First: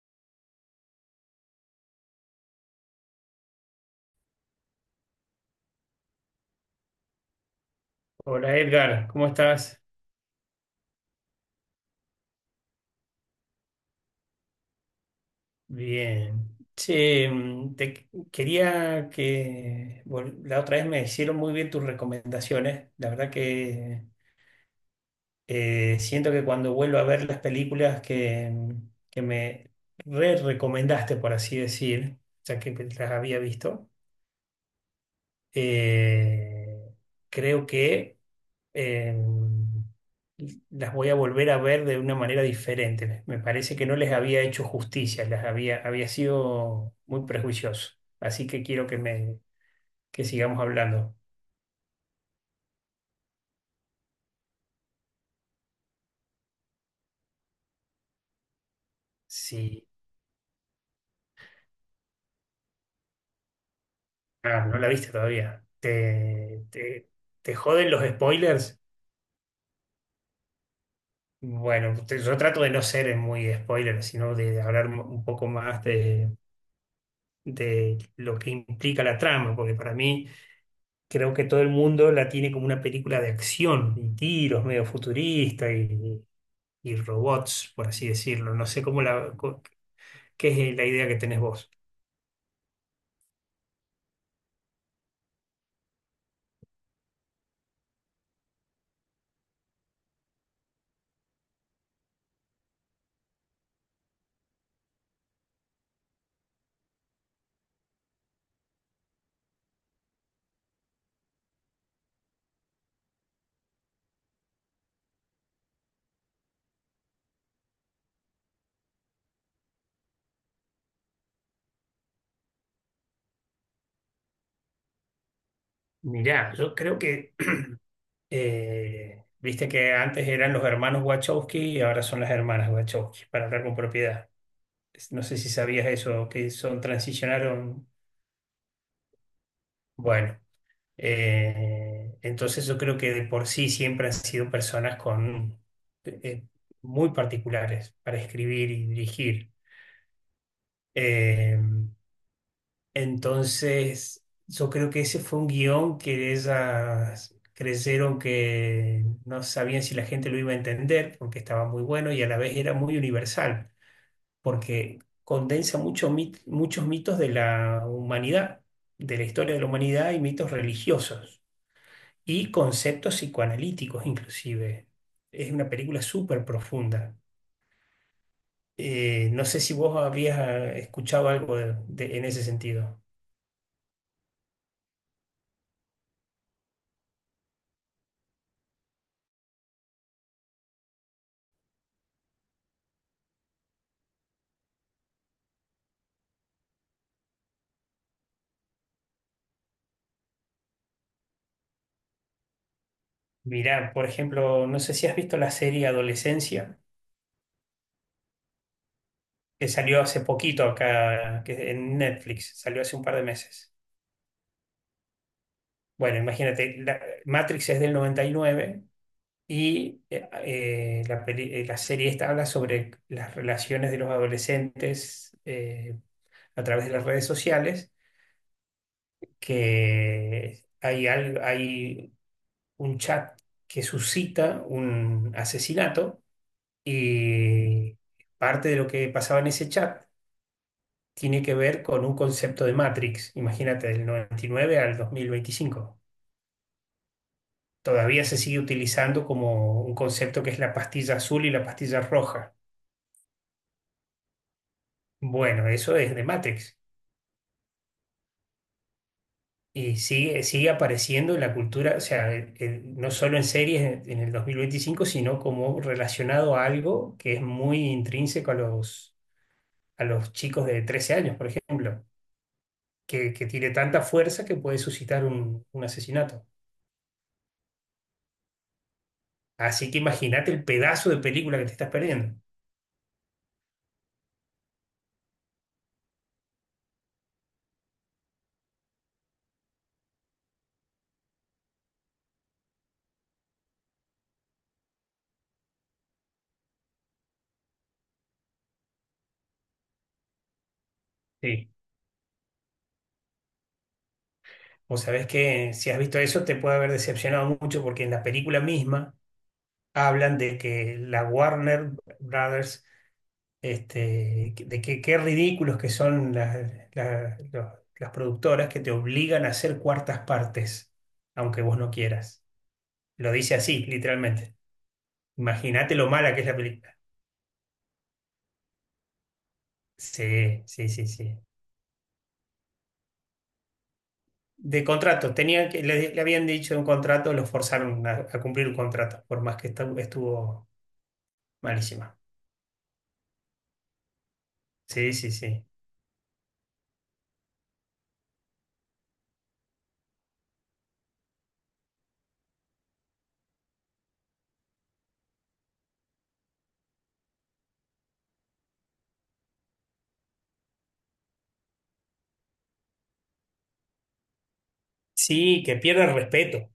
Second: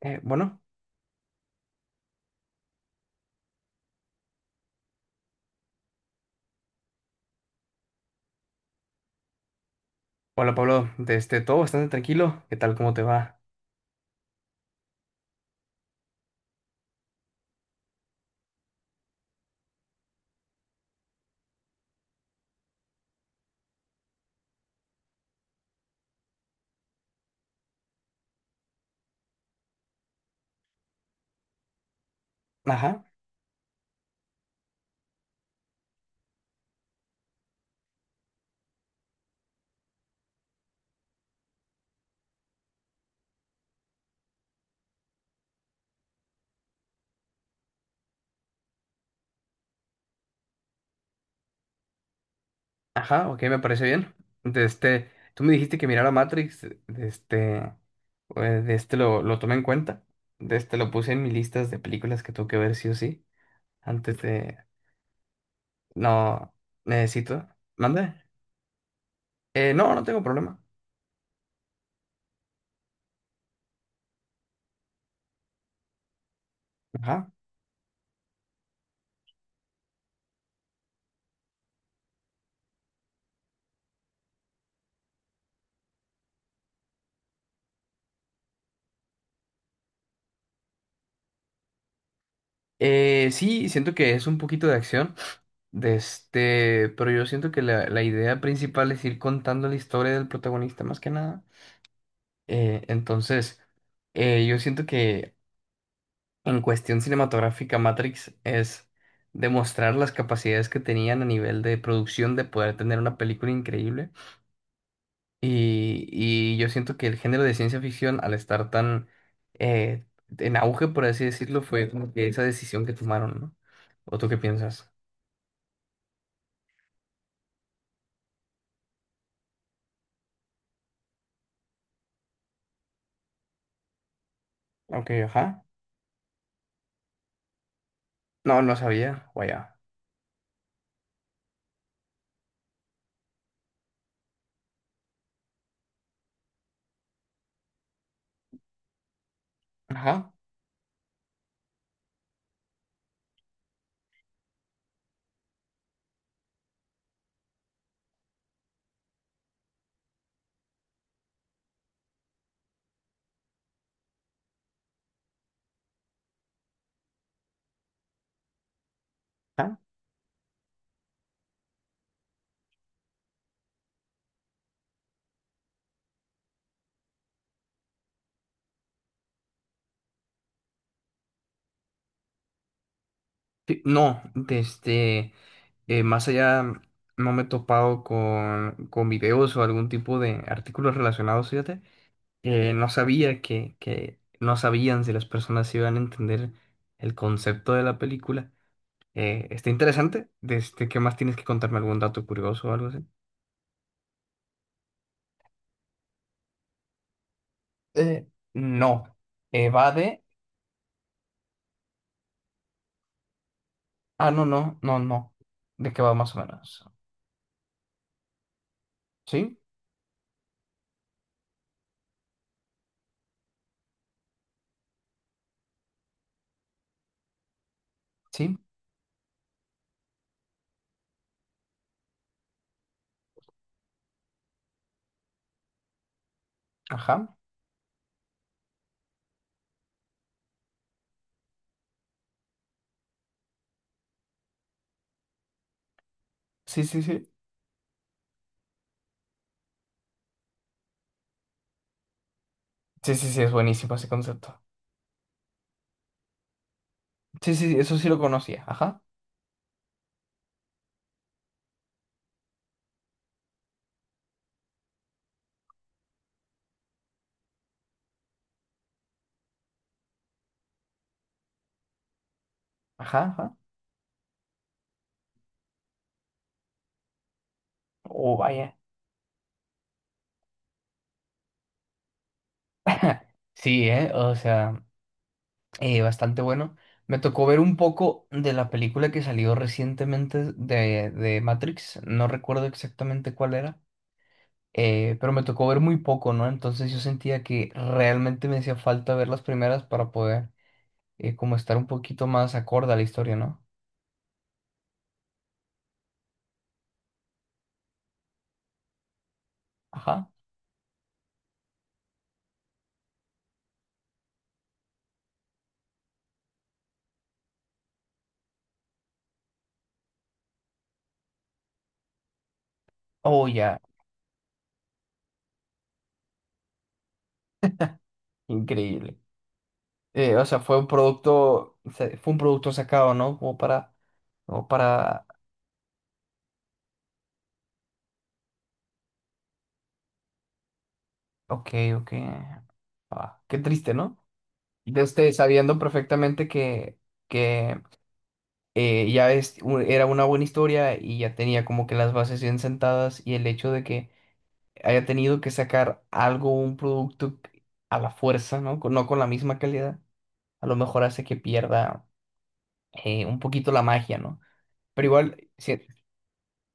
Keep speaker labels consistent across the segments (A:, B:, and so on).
A: Eh, bueno,
B: Hola Edgar, ¿cómo estás?
A: Hola Pablo, desde todo bastante tranquilo. ¿Qué tal? ¿Cómo te va?
B: Bien. Che, te quería la otra vez me hicieron muy bien tus recomendaciones. La verdad que siento que cuando vuelvo a ver las películas que me re recomendaste, por así decir, ya que
A: Ajá,
B: las había visto. eh, Creo que eh, las voy a volver a ver de una manera diferente. Me parece que no les había hecho justicia, había sido muy prejuicioso. Así que quiero que sigamos hablando.
A: ajá, ok, me parece bien. Desde, tú me dijiste que mirara Matrix, desde, desde lo tomé en
B: Sí.
A: cuenta. Desde lo puse en mis listas de películas que tengo que ver sí o sí. Antes de,
B: Ah, no la viste todavía.
A: no,
B: ¿Te, te,
A: necesito.
B: te joden los
A: ¿Mande?
B: spoilers?
A: No, no tengo problema.
B: Bueno, yo trato de no ser muy spoiler, sino de hablar un poco más de,
A: Ajá.
B: de lo que implica la trama, porque para mí creo que todo el mundo la tiene como una película de acción y tiros medio futurista y robots, por así decirlo. No sé cómo qué es la idea que tenés vos.
A: Sí, siento que es un poquito de acción. De este, pero yo siento que la idea principal es ir contando la historia del protagonista más que nada. Eh, entonces, yo siento que en cuestión cinematográfica, Matrix es demostrar las capacidades que tenían a nivel de producción de poder tener una película increíble. Y yo siento que el género de ciencia ficción, al estar tan eh, en auge, por así decirlo, fue como que esa decisión que tomaron, ¿no? ¿O tú qué piensas?
B: Mirá, yo creo que viste que antes eran los hermanos Wachowski y ahora son las hermanas Wachowski, para hablar con propiedad.
A: Ok,
B: No sé si
A: ajá.
B: sabías eso, que son, transicionaron.
A: No, no sabía. Vaya.
B: Bueno. Entonces yo creo que de por sí siempre han sido personas con eh, muy particulares para escribir y dirigir.
A: Ajá.
B: Eh, entonces yo creo que ese fue un guión que ellas creyeron que no sabían si la gente lo iba a entender porque estaba muy bueno y a la vez era muy universal porque condensa mucho muchos mitos de la humanidad, de la historia de la
A: Ajá.
B: humanidad y mitos religiosos, y conceptos psicoanalíticos inclusive. Es una película súper profunda. No sé si vos habías escuchado algo en ese sentido.
A: Sí, no, desde... más allá no me he topado con videos o algún tipo de artículos relacionados, fíjate. No sabía que no sabían si las personas iban a entender el concepto de la película. Está interesante. Este, ¿qué más tienes que contarme? ¿Algún dato curioso o algo así?
B: Mirá, por ejemplo, no sé si has visto la serie Adolescencia,
A: Eh, no,
B: que
A: Va
B: salió hace
A: de...
B: poquito acá, que en Netflix, salió hace un par de meses.
A: Ah, no, no, no, no. ¿De qué va
B: Bueno,
A: más o
B: imagínate,
A: menos?
B: Matrix es del 99 y nueve
A: ¿Sí?
B: y la serie esta habla sobre las relaciones de los adolescentes a través de las redes sociales
A: ¿Sí?
B: que hay, hay un chat que suscita un asesinato,
A: Ajá.
B: y parte de lo que pasaba en ese chat tiene que ver con un concepto de Matrix, imagínate, del 99 al 2025.
A: Sí, sí, sí.
B: Todavía se sigue utilizando como un concepto que es la pastilla azul y la pastilla roja.
A: Sí, sí, sí, es buenísimo ese concepto.
B: Bueno, eso es de Matrix.
A: Sí, sí, eso sí lo conocía. Ajá,
B: Y sigue, sigue apareciendo en la cultura, o sea, no solo en series en el 2025, sino como relacionado a algo que es muy intrínseco a los, chicos de 13 años, por ejemplo, que,
A: ajá,
B: que
A: ajá.
B: tiene tanta fuerza que puede suscitar un asesinato.
A: Oh, vaya.
B: Así que imagínate el pedazo de película que te estás perdiendo.
A: Sí, ¿eh? O sea, bastante bueno. Me tocó ver un poco de la película que salió recientemente de Matrix. No recuerdo exactamente cuál era, pero me tocó ver muy poco, ¿no? Entonces yo sentía que realmente me hacía falta ver las primeras para poder como
B: Sí.
A: estar un poquito más acorde a la historia, ¿no?
B: Vos sabés que si has visto eso te puede haber decepcionado mucho porque en la película misma
A: Ajá.
B: hablan de que la Warner Brothers, este, de que qué ridículos que son las- los- las productoras que te obligan a hacer cuartas partes, aunque vos no quieras. Lo
A: Oh,
B: dice
A: ya.
B: así, literalmente. Imagínate lo mala que es la película.
A: Increíble. O sea,
B: Sí,
A: fue un
B: sí, sí, sí.
A: producto, se- fue un producto sacado, ¿no? Como para, como
B: De
A: para
B: contrato, tenía que, le habían dicho un contrato, lo forzaron a cumplir un contrato, por más que estuvo
A: ok, ok.
B: malísima.
A: Ah, qué triste, ¿no? De
B: Sí, sí,
A: usted
B: sí.
A: sabiendo perfectamente que ya es, u- era una buena historia y ya tenía como que las bases bien sentadas y el hecho de que haya tenido que sacar algo, un producto a la fuerza, ¿no? Con- no con la misma calidad, a lo mejor hace que pierda un poquito la magia, ¿no? Pero igual,
B: Sí, que
A: sí,
B: pierde el respeto.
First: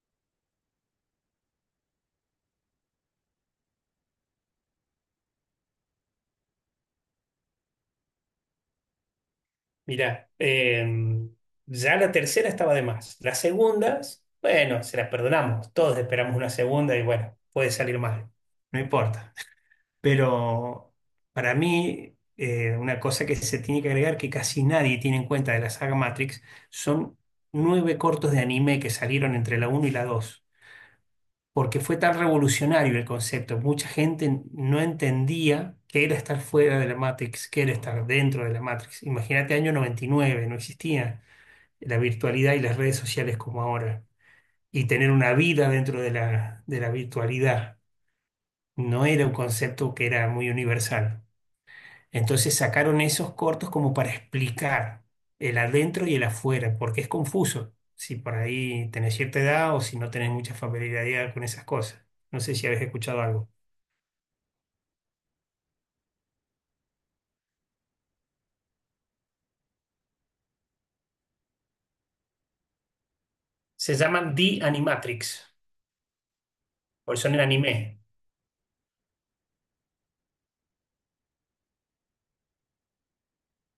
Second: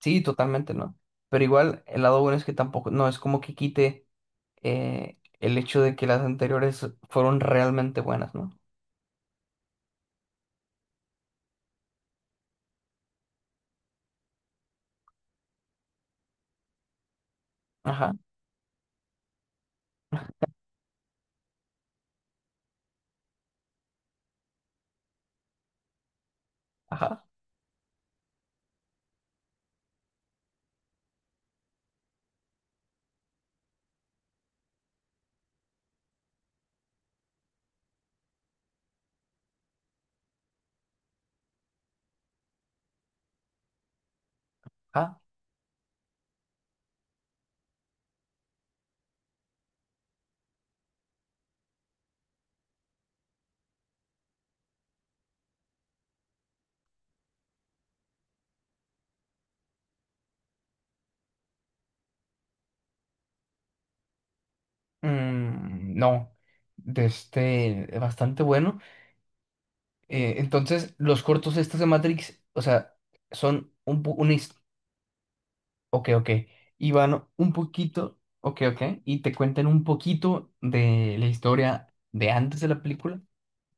A: sí, totalmente, ¿no? Pero igual, el lado bueno es que tampoco, no es como que quite. El hecho de que las anteriores fueron realmente buenas, ¿no?
B: Mirá, ya la tercera estaba de más. Las segundas, bueno, se las perdonamos. Todos esperamos una segunda y bueno, puede salir
A: Ajá,
B: mal. No importa. Pero para mí, una cosa que se tiene que agregar que casi nadie tiene en cuenta de la saga Matrix son
A: ajá,
B: nueve cortos de anime que salieron entre la uno y la 2 porque fue tan revolucionario el concepto. Mucha gente no entendía qué era estar fuera de la Matrix, qué era estar dentro de la Matrix. Imagínate, año 99 no existía la virtualidad y las redes sociales como ahora. Y tener
A: ajá.
B: una vida dentro de la virtualidad no era un concepto que era muy universal. Entonces sacaron esos cortos como para explicar el adentro y el afuera, porque es confuso si por ahí tenés cierta edad o si no tenés mucha familiaridad con esas cosas. No sé si habéis escuchado algo.
A: Mm, no, de este, bastante bueno. Entonces, los cortos estos de Matrix, o sea, son
B: Se
A: un, po- una,
B: llaman
A: his-
B: The Animatrix,
A: ok, ok, y
B: porque
A: van
B: son en el
A: un
B: anime.
A: poquito, ok, ok, y te cuentan un poquito de la historia de antes de la película,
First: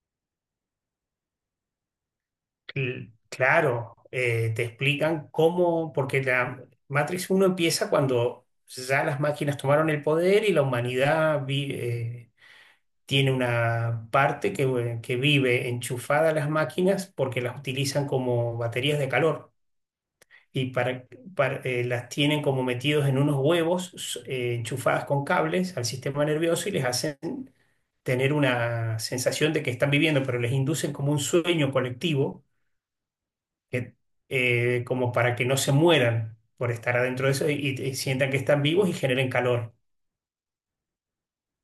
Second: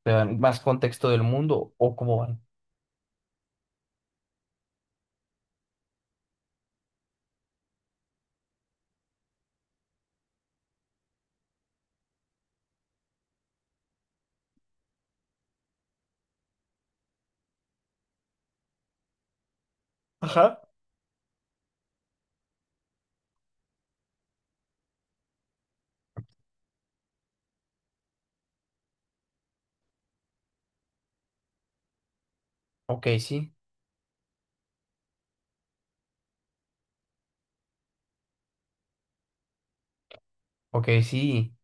A: te dan más contexto del mundo o cómo van.
B: Claro, te explican cómo, porque la Matrix uno empieza cuando ya las máquinas tomaron el poder, y la humanidad tiene una parte que vive enchufada a las máquinas porque las utilizan como baterías de calor,
A: Ajá.
B: y las tienen como metidos en unos huevos, enchufadas con cables al sistema nervioso, y les hacen tener una sensación de que están viviendo, pero les inducen como un sueño colectivo,
A: Ok, sí,
B: que, como para que no se mueran por estar adentro de eso, y sientan que están vivos y generen calor.
A: ok, sí.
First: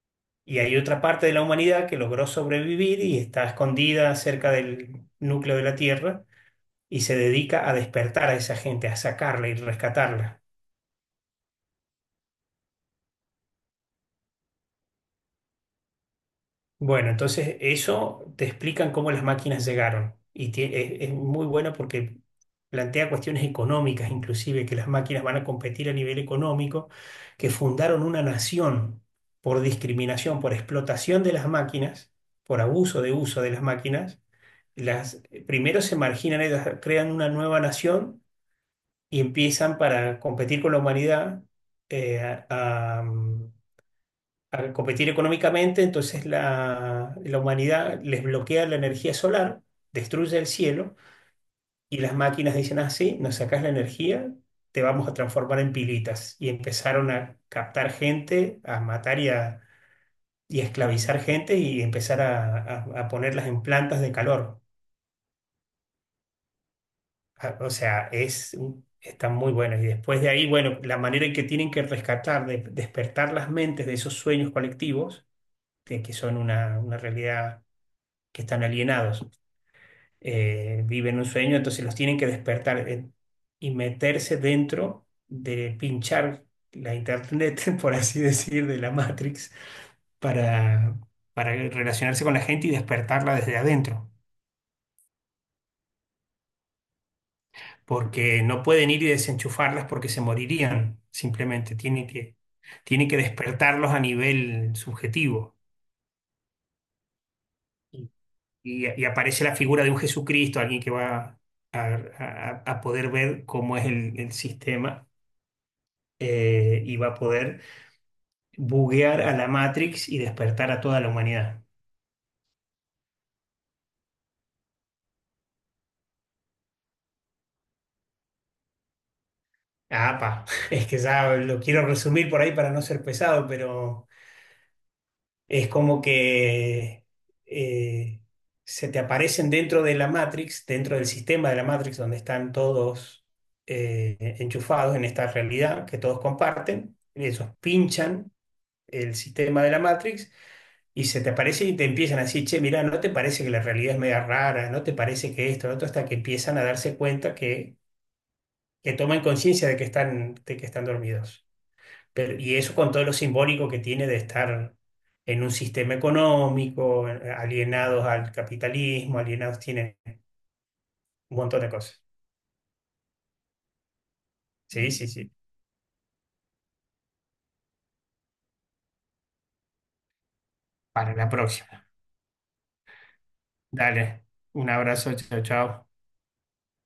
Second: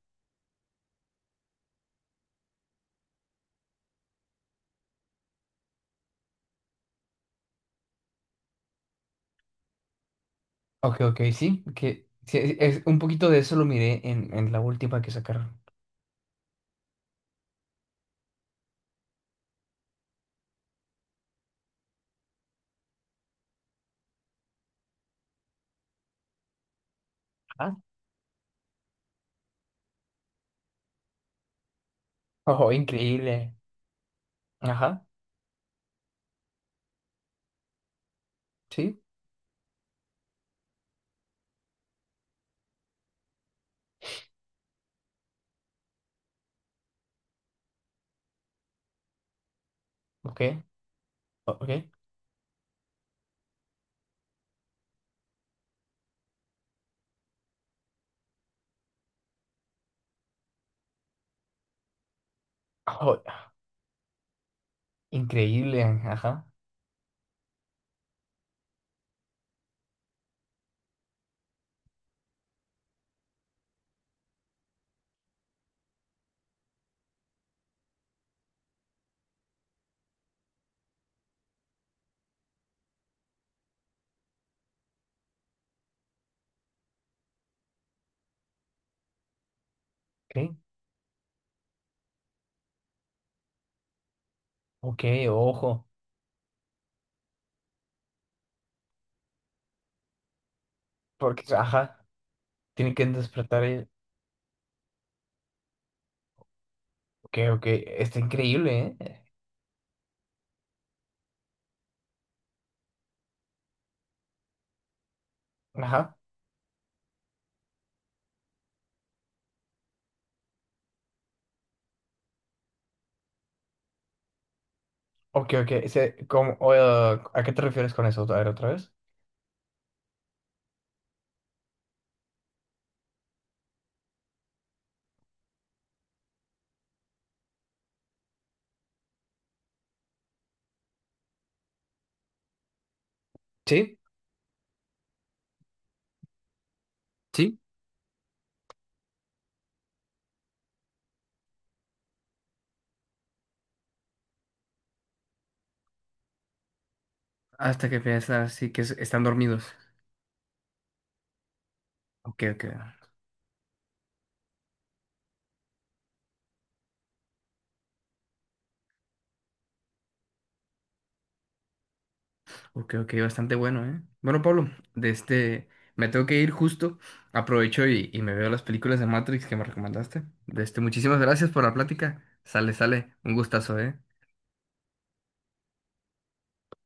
B: Y hay otra parte de la humanidad que logró sobrevivir y está escondida cerca del núcleo de la Tierra, y se dedica a despertar a esa gente, a sacarla y rescatarla.
A: Ok, ok, sí, que sí, es, un poquito de eso lo miré en la última que sacaron.
B: Bueno, entonces eso te explican, cómo las máquinas llegaron. Y es muy bueno porque plantea cuestiones económicas, inclusive que las máquinas van a competir a nivel económico, que
A: Ah,
B: fundaron una nación por discriminación, por explotación de las máquinas, por
A: oh,
B: abuso de uso de
A: increíble.
B: las máquinas.
A: Ajá,
B: Las, Primero se marginan, ellas crean una nueva nación
A: sí,
B: y empiezan para competir con la humanidad, eh, a, al competir económicamente. Entonces la humanidad les bloquea la energía solar, destruye
A: ok,
B: el cielo,
A: o- ok.
B: y las máquinas dicen así, nos sacás la energía, te vamos a transformar en pilitas. Y empezaron a captar gente, a matar y a esclavizar gente, y empezar a
A: Oh,
B: ponerlas en plantas de calor.
A: increíble, ajá,
B: O sea, están muy buenas. Y después de ahí, bueno, la manera en que tienen que rescatar, despertar las mentes de esos sueños colectivos, de que son una realidad, que están alienados, viven un sueño, entonces los tienen que despertar, y meterse dentro de, pinchar la internet, por así decir, de la Matrix,
A: ok,
B: para, para relacionarse con la gente y despertarla desde adentro,
A: ok, ojo,
B: porque no pueden ir y desenchufarlas porque se morirían,
A: porque,
B: simplemente
A: ajá,
B: tienen que,
A: tienen que
B: tienen que
A: despertar el...
B: despertarlos a nivel subjetivo.
A: Ok, ok,
B: Y,
A: está
B: y-
A: increíble,
B: y
A: ¿eh?
B: aparece la figura de un Jesucristo, alguien que va... A, a poder ver cómo es el sistema,
A: Ajá,
B: y va a poder buguear a la Matrix y despertar a toda la humanidad.
A: ok, ok, ese, como, o, ¿a qué te refieres con eso? A ver, otra vez.
B: Ah, pa. Es que ya lo quiero resumir por ahí para no ser pesado, pero es como que eh, se te aparecen dentro de la Matrix, dentro del sistema de la Matrix, donde están todos
A: Sí,
B: enchufados en esta realidad que todos comparten. Ellos
A: sí.
B: pinchan el sistema de la Matrix, y se te aparece y te empiezan a decir, che, mirá, ¿no te parece que la realidad es media rara? ¿No te parece que esto, lo otro? Hasta que empiezan a darse cuenta que,
A: Hasta que piensas así que es-
B: que toman
A: están dormidos.
B: conciencia de que están, dormidos. Pero,
A: Ok,
B: y
A: ok.
B: eso con todo lo simbólico que tiene, de estar en un sistema económico, alienados al capitalismo, alienados, tienen un montón de cosas.
A: Ok, ok, bastante bueno, ¿eh? Bueno, Pablo,
B: Sí, sí,
A: de
B: sí.
A: este, me tengo que ir justo. Aprovecho y me veo las películas de Matrix que me recomendaste. De este,
B: Para
A: muchísimas
B: la
A: gracias por la
B: próxima.
A: plática. Sale, sale. Un gustazo, ¿eh?
B: Dale. Un abrazo, chao, chao.